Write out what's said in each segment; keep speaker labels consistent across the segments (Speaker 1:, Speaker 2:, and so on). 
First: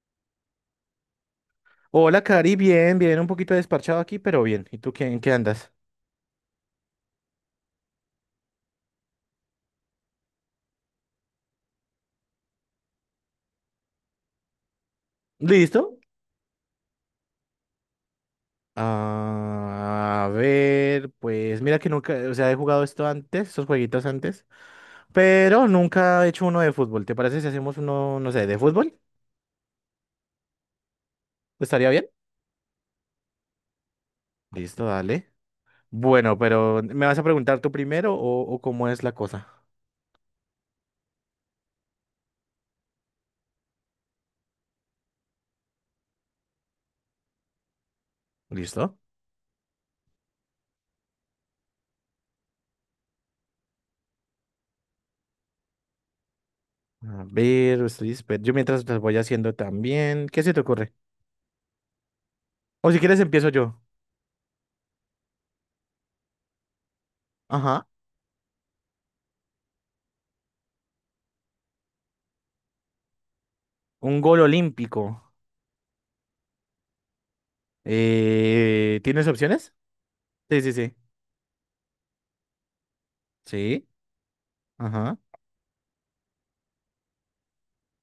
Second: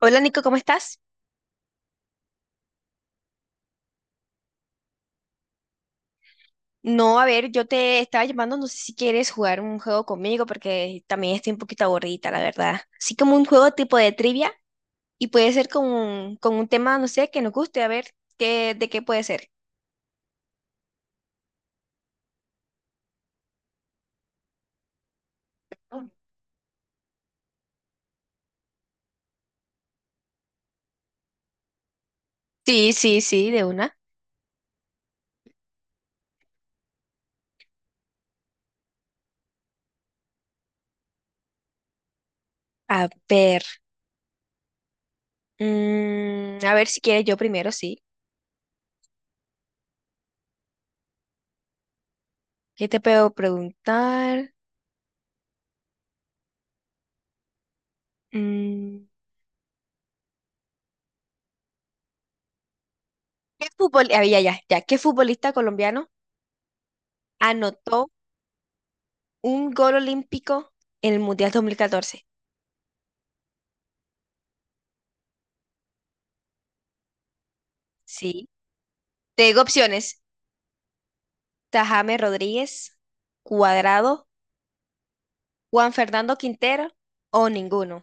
Speaker 1: Hola Nico, ¿cómo estás?
Speaker 2: Hola, Cari, bien, bien, un poquito desparchado aquí, pero bien. ¿Y tú qué, en qué andas?
Speaker 1: No, a ver, yo te estaba llamando, no sé si quieres jugar un juego conmigo porque también estoy un poquito aburrida, la verdad. Así como un juego tipo de trivia y puede ser con
Speaker 2: ¿Listo?
Speaker 1: un, con un tema, no sé, que nos guste, a ver, qué, de qué puede ser.
Speaker 2: Ah, a ver, pues mira que nunca, o sea, he jugado esto antes, esos jueguitos antes, pero nunca he hecho uno de fútbol. ¿Te parece si hacemos uno, no sé, de fútbol? ¿Estaría bien?
Speaker 1: Sí, sí, sí, de una.
Speaker 2: Listo, dale. Bueno, pero ¿me vas a preguntar tú primero o cómo es la cosa?
Speaker 1: A ver, a ver si quieres yo primero, sí.
Speaker 2: ¿Listo?
Speaker 1: ¿Qué te puedo preguntar?
Speaker 2: A ver, yo mientras las
Speaker 1: Mm,
Speaker 2: voy haciendo también. ¿Qué se te ocurre? O si quieres empiezo yo.
Speaker 1: ah, ya, ya, ya, ¿qué futbolista colombiano
Speaker 2: Ajá.
Speaker 1: anotó un gol olímpico en el Mundial 2014?
Speaker 2: Un gol olímpico.
Speaker 1: Sí.
Speaker 2: ¿Tienes
Speaker 1: Te digo
Speaker 2: opciones?
Speaker 1: opciones.
Speaker 2: Sí, sí, sí.
Speaker 1: Tajame Rodríguez,
Speaker 2: Sí.
Speaker 1: Cuadrado,
Speaker 2: Ajá.
Speaker 1: Juan Fernando Quintero o ninguno.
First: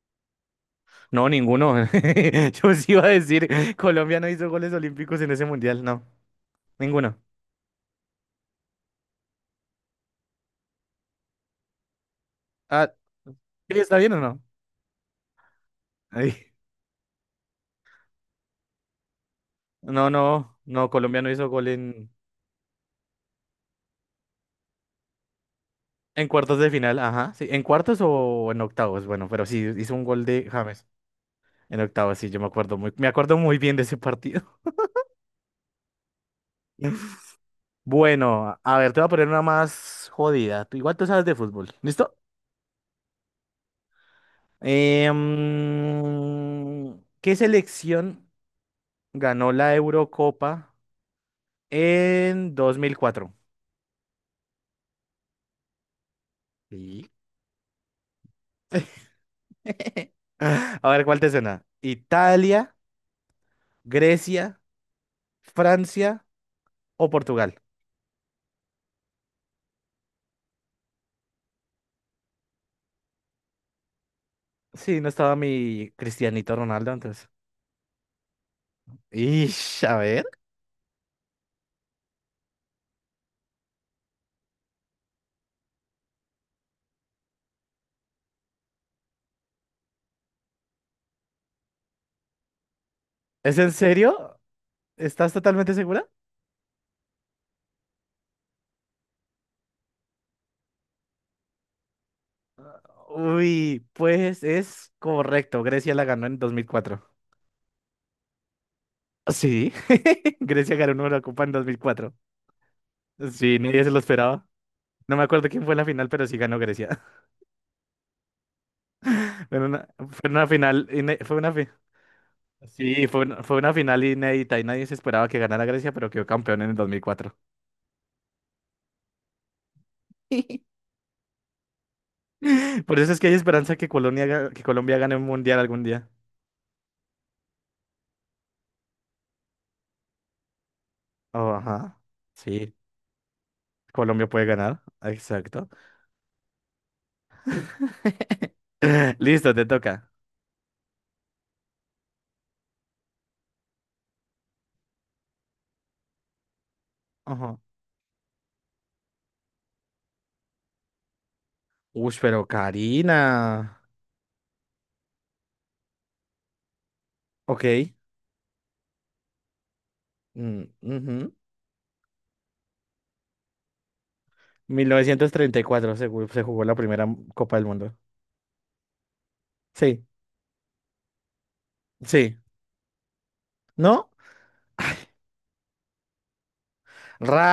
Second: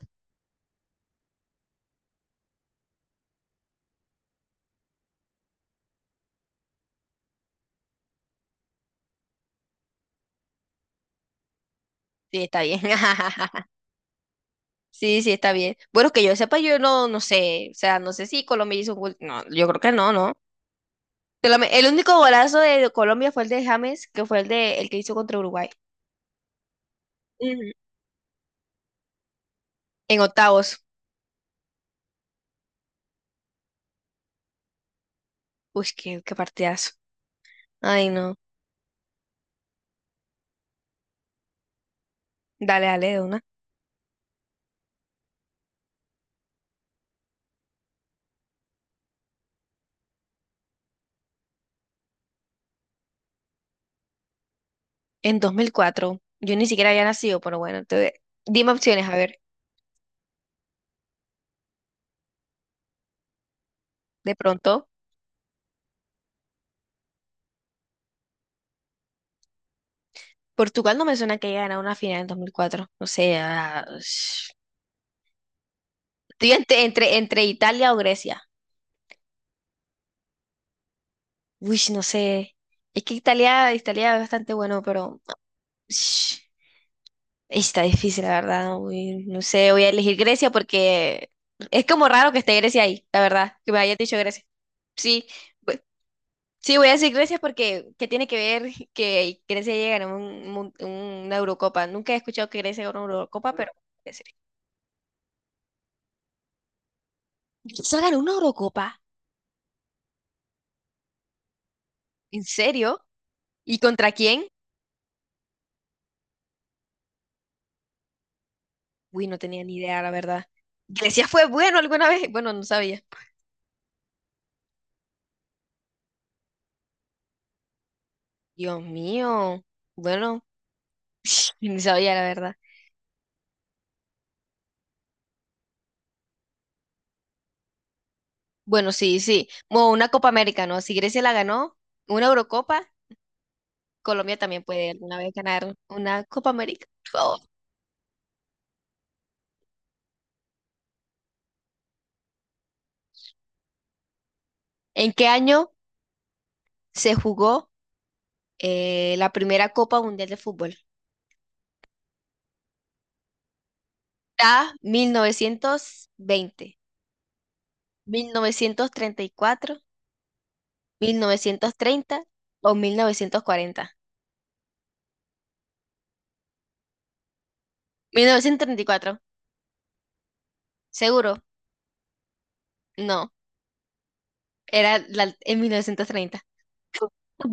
Speaker 2: No, ninguno. Yo sí iba a decir, Colombia no hizo goles olímpicos en ese mundial. No, ninguno.
Speaker 1: Sí, está bien.
Speaker 2: Ah, sí, ¿está bien o no?
Speaker 1: Sí, sí, está bien. Bueno, que yo
Speaker 2: Ay,
Speaker 1: sepa, yo no, no sé. O sea, no sé si Colombia hizo un gol. No, yo creo que
Speaker 2: no,
Speaker 1: no, ¿no?
Speaker 2: no, no, Colombia no hizo gol
Speaker 1: El
Speaker 2: en,
Speaker 1: único golazo de Colombia fue el de James, que fue el de el que hizo contra Uruguay.
Speaker 2: en cuartos de final, ajá, sí, en
Speaker 1: Ujú.
Speaker 2: cuartos o en octavos, bueno, pero sí, hizo un
Speaker 1: En
Speaker 2: gol de
Speaker 1: octavos.
Speaker 2: James en octavos, sí, yo me acuerdo muy bien de ese partido.
Speaker 1: Uy, qué partidazo. Ay, no.
Speaker 2: Bueno, a ver, te voy a poner una más jodida, igual tú sabes de fútbol, ¿listo?
Speaker 1: Dale, dale, de una.
Speaker 2: ¿Qué selección ganó la Eurocopa en 2004?
Speaker 1: En 2004. Yo ni siquiera había
Speaker 2: Sí.
Speaker 1: nacido, pero bueno. Entonces. Dime opciones, a ver.
Speaker 2: A ver, ¿cuál te suena? ¿Italia,
Speaker 1: De
Speaker 2: Grecia,
Speaker 1: pronto.
Speaker 2: Francia o Portugal?
Speaker 1: Portugal no me suena que haya ganado una final en 2004. No sé.
Speaker 2: Sí, no estaba mi
Speaker 1: Estoy
Speaker 2: Cristianito
Speaker 1: entre,
Speaker 2: Ronaldo
Speaker 1: entre,
Speaker 2: antes.
Speaker 1: entre Italia o Grecia.
Speaker 2: Ish, a ver.
Speaker 1: Uy, no sé. Es que Italia, Italia es bastante bueno, pero sh, está difícil, la verdad. Uy, no sé, voy a elegir Grecia porque es como raro que esté Grecia ahí, la verdad,
Speaker 2: ¿Es
Speaker 1: que
Speaker 2: en
Speaker 1: me hayas dicho
Speaker 2: serio?
Speaker 1: Grecia. Sí,
Speaker 2: ¿Estás totalmente
Speaker 1: bu-
Speaker 2: segura?
Speaker 1: sí, voy a decir Grecia porque ¿qué tiene que ver que Grecia llegue a ganar una Eurocopa? Nunca he escuchado que Grecia gane una Eurocopa, pero voy
Speaker 2: Uy,
Speaker 1: a decir.
Speaker 2: pues es correcto. Grecia la ganó en 2004.
Speaker 1: ¿Solo ganó una Eurocopa?
Speaker 2: Sí. Grecia ganó una Eurocopa en 2004.
Speaker 1: ¿En serio?
Speaker 2: Sí,
Speaker 1: ¿Y
Speaker 2: nadie se lo
Speaker 1: contra quién?
Speaker 2: esperaba. No me acuerdo quién fue en la final, pero sí ganó Grecia.
Speaker 1: Uy, no
Speaker 2: Fue
Speaker 1: tenía ni
Speaker 2: una,
Speaker 1: idea, la
Speaker 2: fue
Speaker 1: verdad.
Speaker 2: una final.
Speaker 1: ¿Grecia fue bueno alguna vez? Bueno, no sabía.
Speaker 2: Sí, fue una final inédita y nadie se esperaba que ganara Grecia, pero quedó campeón en el 2004.
Speaker 1: Dios mío. Bueno, ni sabía, la verdad.
Speaker 2: Por eso es que hay esperanza que que Colombia gane un mundial algún día.
Speaker 1: Bueno, sí, sí. Bueno, una Copa América, ¿no? Si Grecia la
Speaker 2: Oh,
Speaker 1: ganó,
Speaker 2: ajá.
Speaker 1: una
Speaker 2: Sí,
Speaker 1: Eurocopa,
Speaker 2: Colombia
Speaker 1: Colombia
Speaker 2: puede
Speaker 1: también
Speaker 2: ganar.
Speaker 1: puede alguna vez
Speaker 2: Exacto.
Speaker 1: ganar una Copa América. Por favor.
Speaker 2: Listo, te toca.
Speaker 1: ¿En qué año se
Speaker 2: Ajá.
Speaker 1: jugó la primera Copa Mundial de Fútbol?
Speaker 2: Uy, pero Karina.
Speaker 1: A, mil novecientos veinte,
Speaker 2: Ok.
Speaker 1: 1934, mil
Speaker 2: Ujú.
Speaker 1: novecientos treinta o 1940.
Speaker 2: 1934 se jugó la primera Copa del Mundo.
Speaker 1: 1934
Speaker 2: Sí.
Speaker 1: seguro.
Speaker 2: Sí,
Speaker 1: No,
Speaker 2: ¿no?
Speaker 1: era en 1930.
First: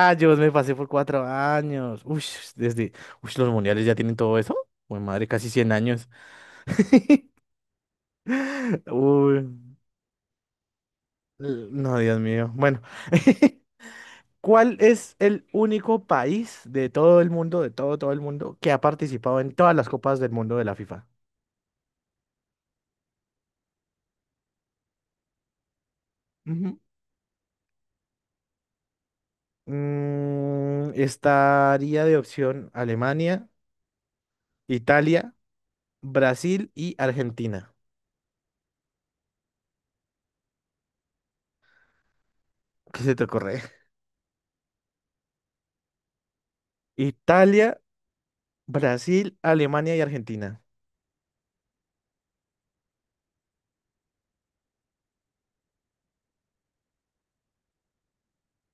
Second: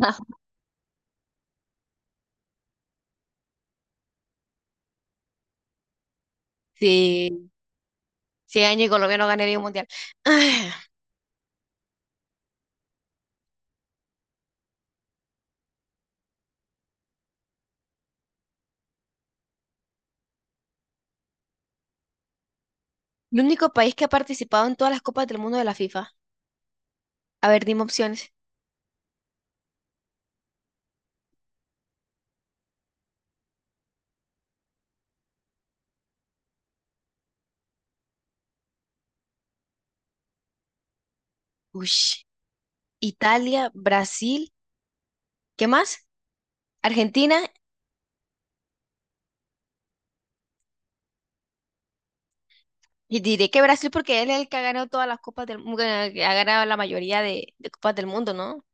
Speaker 1: Ajá.
Speaker 2: me pasé por 4 años. Uy, desde. Uy, los mundiales ya tienen todo eso. Uy, madre, casi 100 años.
Speaker 1: Sí, 100 años y Colombia no
Speaker 2: Uy,
Speaker 1: ganaría un mundial. Ah,
Speaker 2: no, Dios mío. Bueno, ¿cuál es el único país de todo el mundo, de todo, todo el mundo, que ha participado en todas las copas del mundo de la FIFA?
Speaker 1: el único país que ha participado en todas las copas del mundo de la FIFA.
Speaker 2: Ujú.
Speaker 1: A ver, dime opciones.
Speaker 2: Estaría de opción Alemania, Italia, Brasil y Argentina.
Speaker 1: Ush,
Speaker 2: ¿Qué se te ocurre?
Speaker 1: Italia, Brasil, ¿qué más? Argentina.
Speaker 2: Italia, Brasil, Alemania y Argentina.
Speaker 1: Y diré que Brasil porque él es el que ha ganado todas las copas del mundo, que ha ganado la mayoría de copas del mundo, ¿no?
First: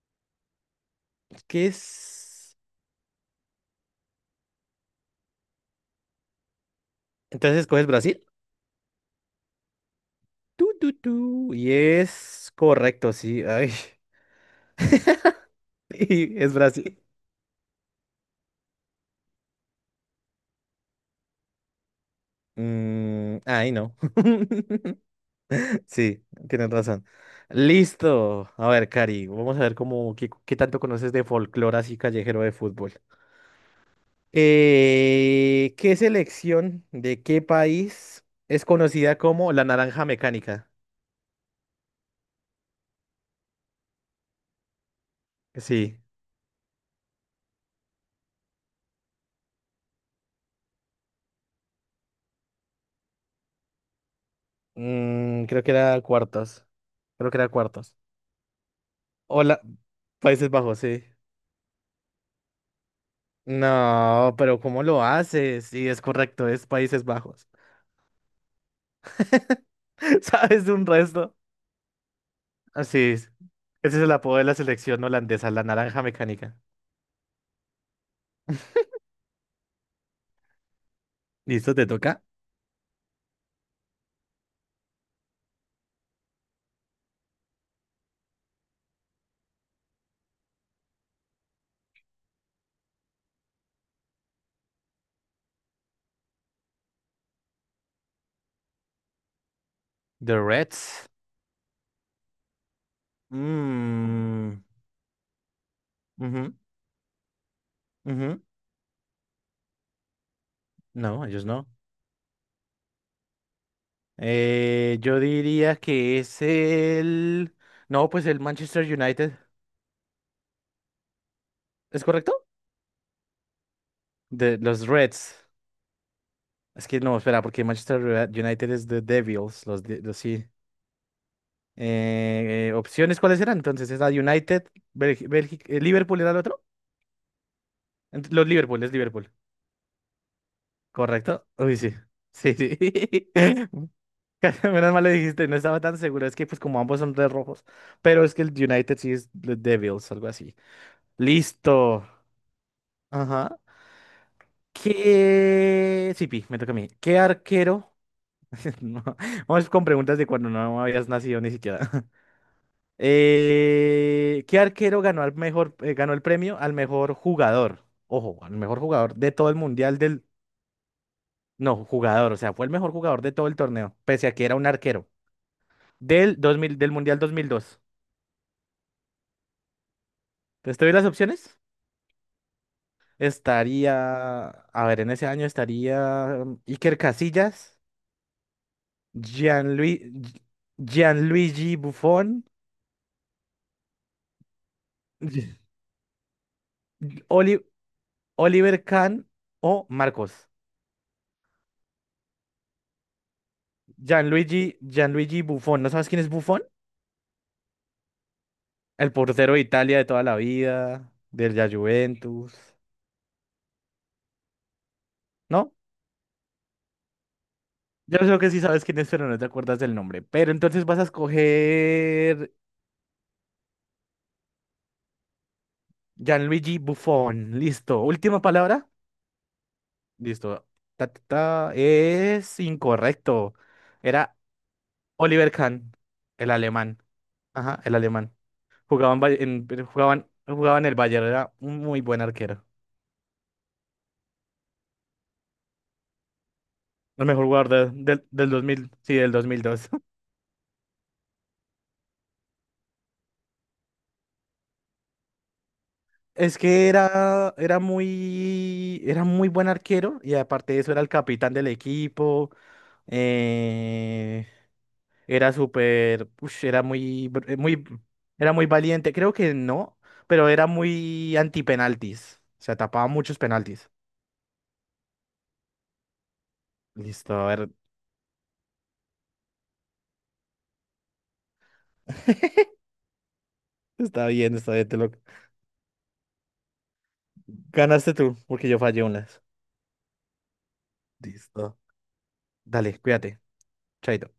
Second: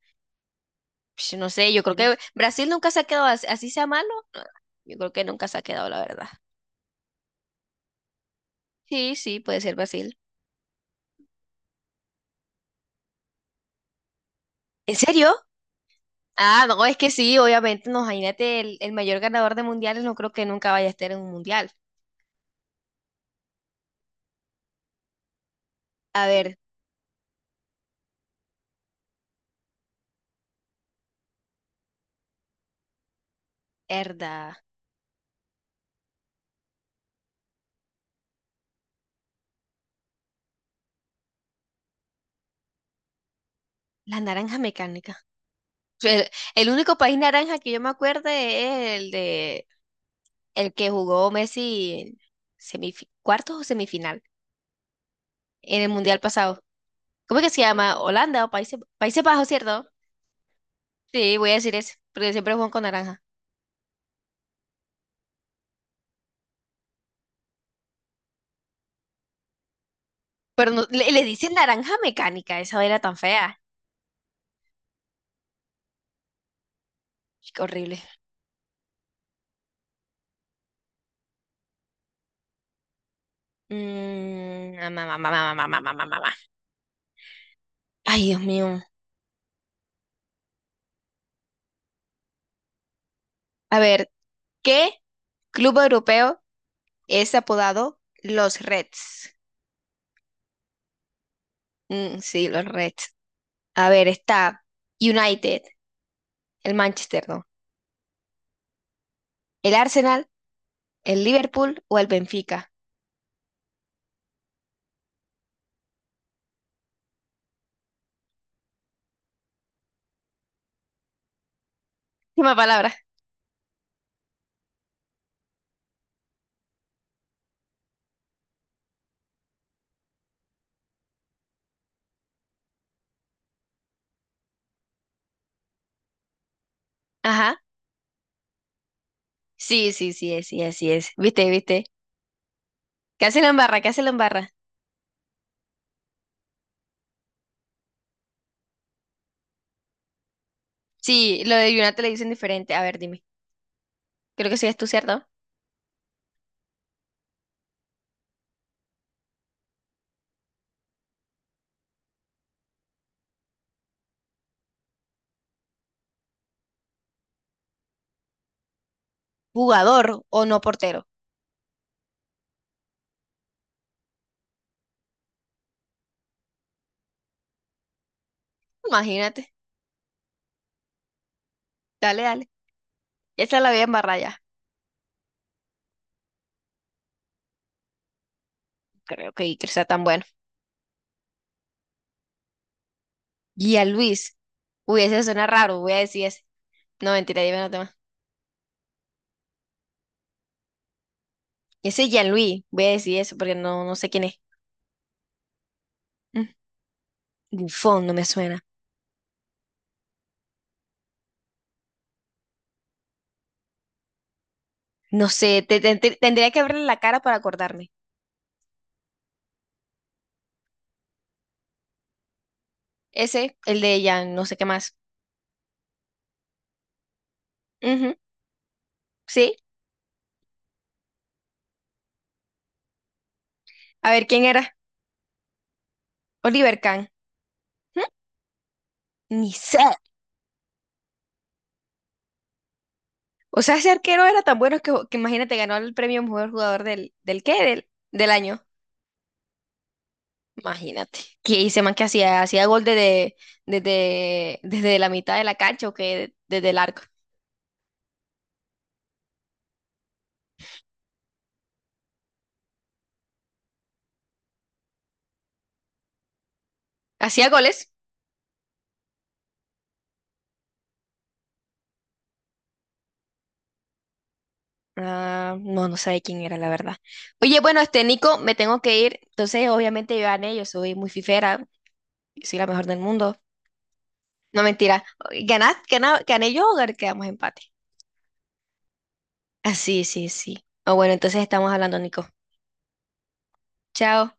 Speaker 1: Ush, no
Speaker 2: ¿Qué
Speaker 1: sé, yo creo que
Speaker 2: es?
Speaker 1: Brasil nunca se ha quedado así, sea malo. No, yo creo que nunca se ha quedado, la verdad.
Speaker 2: Entonces escoges Brasil.
Speaker 1: Sí, sí, puede ser Brasil.
Speaker 2: Tu, tu, tu. Y es correcto, sí. Ay,
Speaker 1: ¿En serio?
Speaker 2: y es
Speaker 1: Ah, no, es
Speaker 2: Brasil.
Speaker 1: que sí, obviamente, no, imagínate, el mayor ganador de mundiales no creo que nunca vaya a estar en un mundial.
Speaker 2: Ay, no. Sí,
Speaker 1: A ver,
Speaker 2: tienes razón. Listo. A ver, Cari, vamos a ver qué tanto conoces de folclore así callejero de fútbol.
Speaker 1: herda,
Speaker 2: ¿Qué selección de qué país es conocida como la naranja mecánica?
Speaker 1: la naranja mecánica.
Speaker 2: Sí.
Speaker 1: El único país naranja que yo me acuerdo es el de el que jugó Messi cuartos o semifinal
Speaker 2: Creo que
Speaker 1: en el
Speaker 2: era
Speaker 1: mundial pasado.
Speaker 2: cuartos. Creo que
Speaker 1: ¿Cómo es
Speaker 2: era
Speaker 1: que se
Speaker 2: cuartos.
Speaker 1: llama? Holanda o Países, Países Bajos,
Speaker 2: Hola,
Speaker 1: ¿cierto?
Speaker 2: Países Bajos, sí.
Speaker 1: Sí, voy a decir eso, porque siempre juegan con naranja.
Speaker 2: No, pero ¿cómo lo haces? Sí, es correcto, es Países Bajos. ¿Sabes
Speaker 1: Pero
Speaker 2: de un
Speaker 1: le
Speaker 2: resto?
Speaker 1: dicen naranja mecánica, esa era
Speaker 2: Así
Speaker 1: tan
Speaker 2: es.
Speaker 1: fea.
Speaker 2: Ese es el apodo de la selección holandesa, la naranja mecánica.
Speaker 1: Qué horrible.
Speaker 2: ¿Listo? ¿Te toca?
Speaker 1: Ma, ma, ma, ma. Ay, Dios mío. A ver, ¿qué club europeo es apodado los Reds?
Speaker 2: The Reds.
Speaker 1: Sí, los Reds. A ver, está
Speaker 2: Mm,
Speaker 1: United,
Speaker 2: ujú,
Speaker 1: el Manchester, ¿no?
Speaker 2: ujú.
Speaker 1: El Arsenal, el
Speaker 2: No, ellos no.
Speaker 1: Liverpool o el Benfica.
Speaker 2: Yo diría que es el. No, pues el Manchester United. ¿Es correcto?
Speaker 1: Última palabra.
Speaker 2: De los Reds. Es que no, espera, porque Manchester United es The Devils, los sí. Opciones, ¿cuáles eran? Entonces, es la United, Bélgica, Liverpool era el otro.
Speaker 1: Ajá.
Speaker 2: Los Liverpool, es Liverpool.
Speaker 1: Sí, sí, sí, es, sí, así es.
Speaker 2: ¿Correcto?
Speaker 1: ¿Viste,
Speaker 2: Uy,
Speaker 1: viste?
Speaker 2: sí. Sí, sí.
Speaker 1: ¿Qué hace la embarra? ¿Qué hace la embarra?
Speaker 2: Menos mal lo dijiste, no estaba tan seguro. Es que, pues, como ambos son de rojos. Pero es que el United sí es The Devils, algo así.
Speaker 1: Sí, lo de United
Speaker 2: Listo.
Speaker 1: le dicen diferente. A ver, dime.
Speaker 2: Ajá.
Speaker 1: Creo que sí es tú, ¿cierto?
Speaker 2: ¿Qué. Sí, Pi, me toca a mí. ¿Qué arquero? No, vamos con preguntas de cuando no habías nacido ni siquiera. ¿Qué arquero ganó al mejor, ganó el premio al mejor jugador? Ojo, al mejor jugador de todo el mundial
Speaker 1: Jugador
Speaker 2: del.
Speaker 1: o no portero.
Speaker 2: No, jugador, o sea, fue el mejor jugador de todo el torneo, pese a que era un arquero del 2000 del mundial 2002.
Speaker 1: Imagínate.
Speaker 2: Entonces, ¿te doy las opciones?
Speaker 1: Dale, dale. Esa la voy a embarrar ya.
Speaker 2: Estaría, a ver, en ese año estaría Iker Casillas,
Speaker 1: Creo que Iker sea tan
Speaker 2: Gianlui-
Speaker 1: bueno.
Speaker 2: Gi- Gianluigi Buffon,
Speaker 1: Luis Uy, ese suena
Speaker 2: Gi-
Speaker 1: raro. Voy a decir ese. No, mentira, dime
Speaker 2: Oli-
Speaker 1: otro más.
Speaker 2: Oliver Kahn o Marcos.
Speaker 1: Ese Gianluis. Voy a decir eso porque no, no sé quién es.
Speaker 2: Gianluigi Buffon, ¿no sabes quién es
Speaker 1: Mm,
Speaker 2: Buffon?
Speaker 1: Buffon no me suena.
Speaker 2: El portero de Italia de toda la vida, del la Juventus.
Speaker 1: No sé,
Speaker 2: ¿No?
Speaker 1: tendría que verle la cara para acordarme.
Speaker 2: Yo creo que sí sabes quién es, pero no te acuerdas del nombre. Pero entonces vas a escoger
Speaker 1: Ese, el de Jan, no sé qué más.
Speaker 2: Gianluigi Buffon. Listo.
Speaker 1: Ujú,
Speaker 2: Última palabra.
Speaker 1: sí.
Speaker 2: Listo. Ta, ta, ta. Es incorrecto.
Speaker 1: A ver,
Speaker 2: Era
Speaker 1: ¿quién era?
Speaker 2: Oliver Kahn, el
Speaker 1: Oliver
Speaker 2: alemán.
Speaker 1: Kahn.
Speaker 2: Ajá, el
Speaker 1: ¿Mm?
Speaker 2: alemán. Jugaban, en, Bay-
Speaker 1: Ni sé.
Speaker 2: en- jugaban, jugaban el Bayern. Era un muy buen arquero.
Speaker 1: O sea, ese arquero era tan bueno que imagínate, ganó el premio mejor jugador del,
Speaker 2: El
Speaker 1: ¿del
Speaker 2: mejor
Speaker 1: qué?
Speaker 2: jugador
Speaker 1: Del,
Speaker 2: de- del,
Speaker 1: del
Speaker 2: del dos
Speaker 1: año.
Speaker 2: mil, sí, del 2002.
Speaker 1: Imagínate. Que hice más que hacía gol desde la mitad de la cancha o que
Speaker 2: Es
Speaker 1: desde el
Speaker 2: que
Speaker 1: arco.
Speaker 2: era muy buen arquero y aparte de eso era el capitán del equipo. eh, era súper, ush, era muy, br-
Speaker 1: ¿Hacía
Speaker 2: eh, muy,
Speaker 1: goles?
Speaker 2: era muy valiente. Creo que no, pero era muy anti-penaltis, o sea tapaba muchos penaltis.
Speaker 1: Ah, no, no sabía quién era, la verdad.
Speaker 2: Listo, a
Speaker 1: Oye,
Speaker 2: ver.
Speaker 1: bueno, este Nico, me tengo que ir. Entonces, obviamente, yo gané, yo soy muy fifera, soy la mejor del mundo. No,
Speaker 2: Está bien, te
Speaker 1: mentira.
Speaker 2: lo
Speaker 1: ¿Gané yo o quedamos empate?
Speaker 2: ganaste tú, porque yo fallé unas.
Speaker 1: Ah, sí, sí, sí. Ah, bueno, entonces estamos
Speaker 2: Listo.
Speaker 1: hablando, Nico.
Speaker 2: Dale, cuídate. Chaito.
Speaker 1: Chao.